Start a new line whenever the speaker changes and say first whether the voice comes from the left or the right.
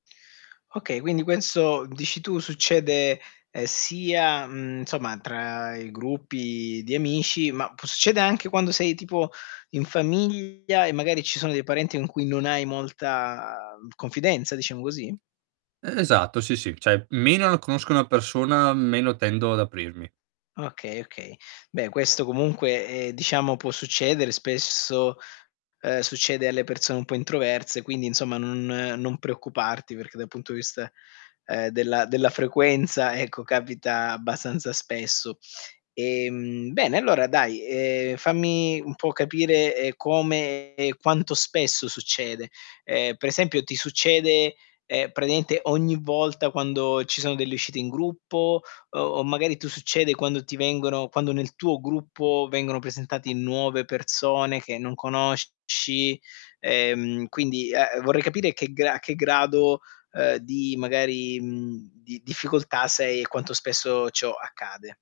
left: Okay, quindi questo dici tu succede, ehm, sia, mhmm, insomma tra i gruppi di amici, ma può succedè anche quando sei tipo in famiglia e magari ci sono dei parenti in cui non hai molta confidenza, diciamo così?
right: Esatto, sì, sì. Cioè, meno l conosco una persona, meno tendo ad aprirmi.
left: Okay, okay. Beh, questo comunque, ehm, diciamo può succedere. Spesso, ehm, succede alle persone un po' introverse, quindi insomma non non preoccuparti, perché dal punto di vista, ehm, della della frequenza, ecco, capita abbastanza spesso. Ehm, bene, allora dai, ehm, fammi un po' capire, ehm, come e quanto spesso succede. Ehm, per esempio ti succede, ehm, praticamente ogni volta quando ci sono delle uscite in gruppo? O o magari tu succede quando ti vengono quando nel tuo gruppo vengono presentati nuove persone che non conosci? Ehm, quindi, ehm, vorrei capire che gra a che grado, ehm, di magari, mhmm, di difficoltà sei e quanto spesso ciò accade.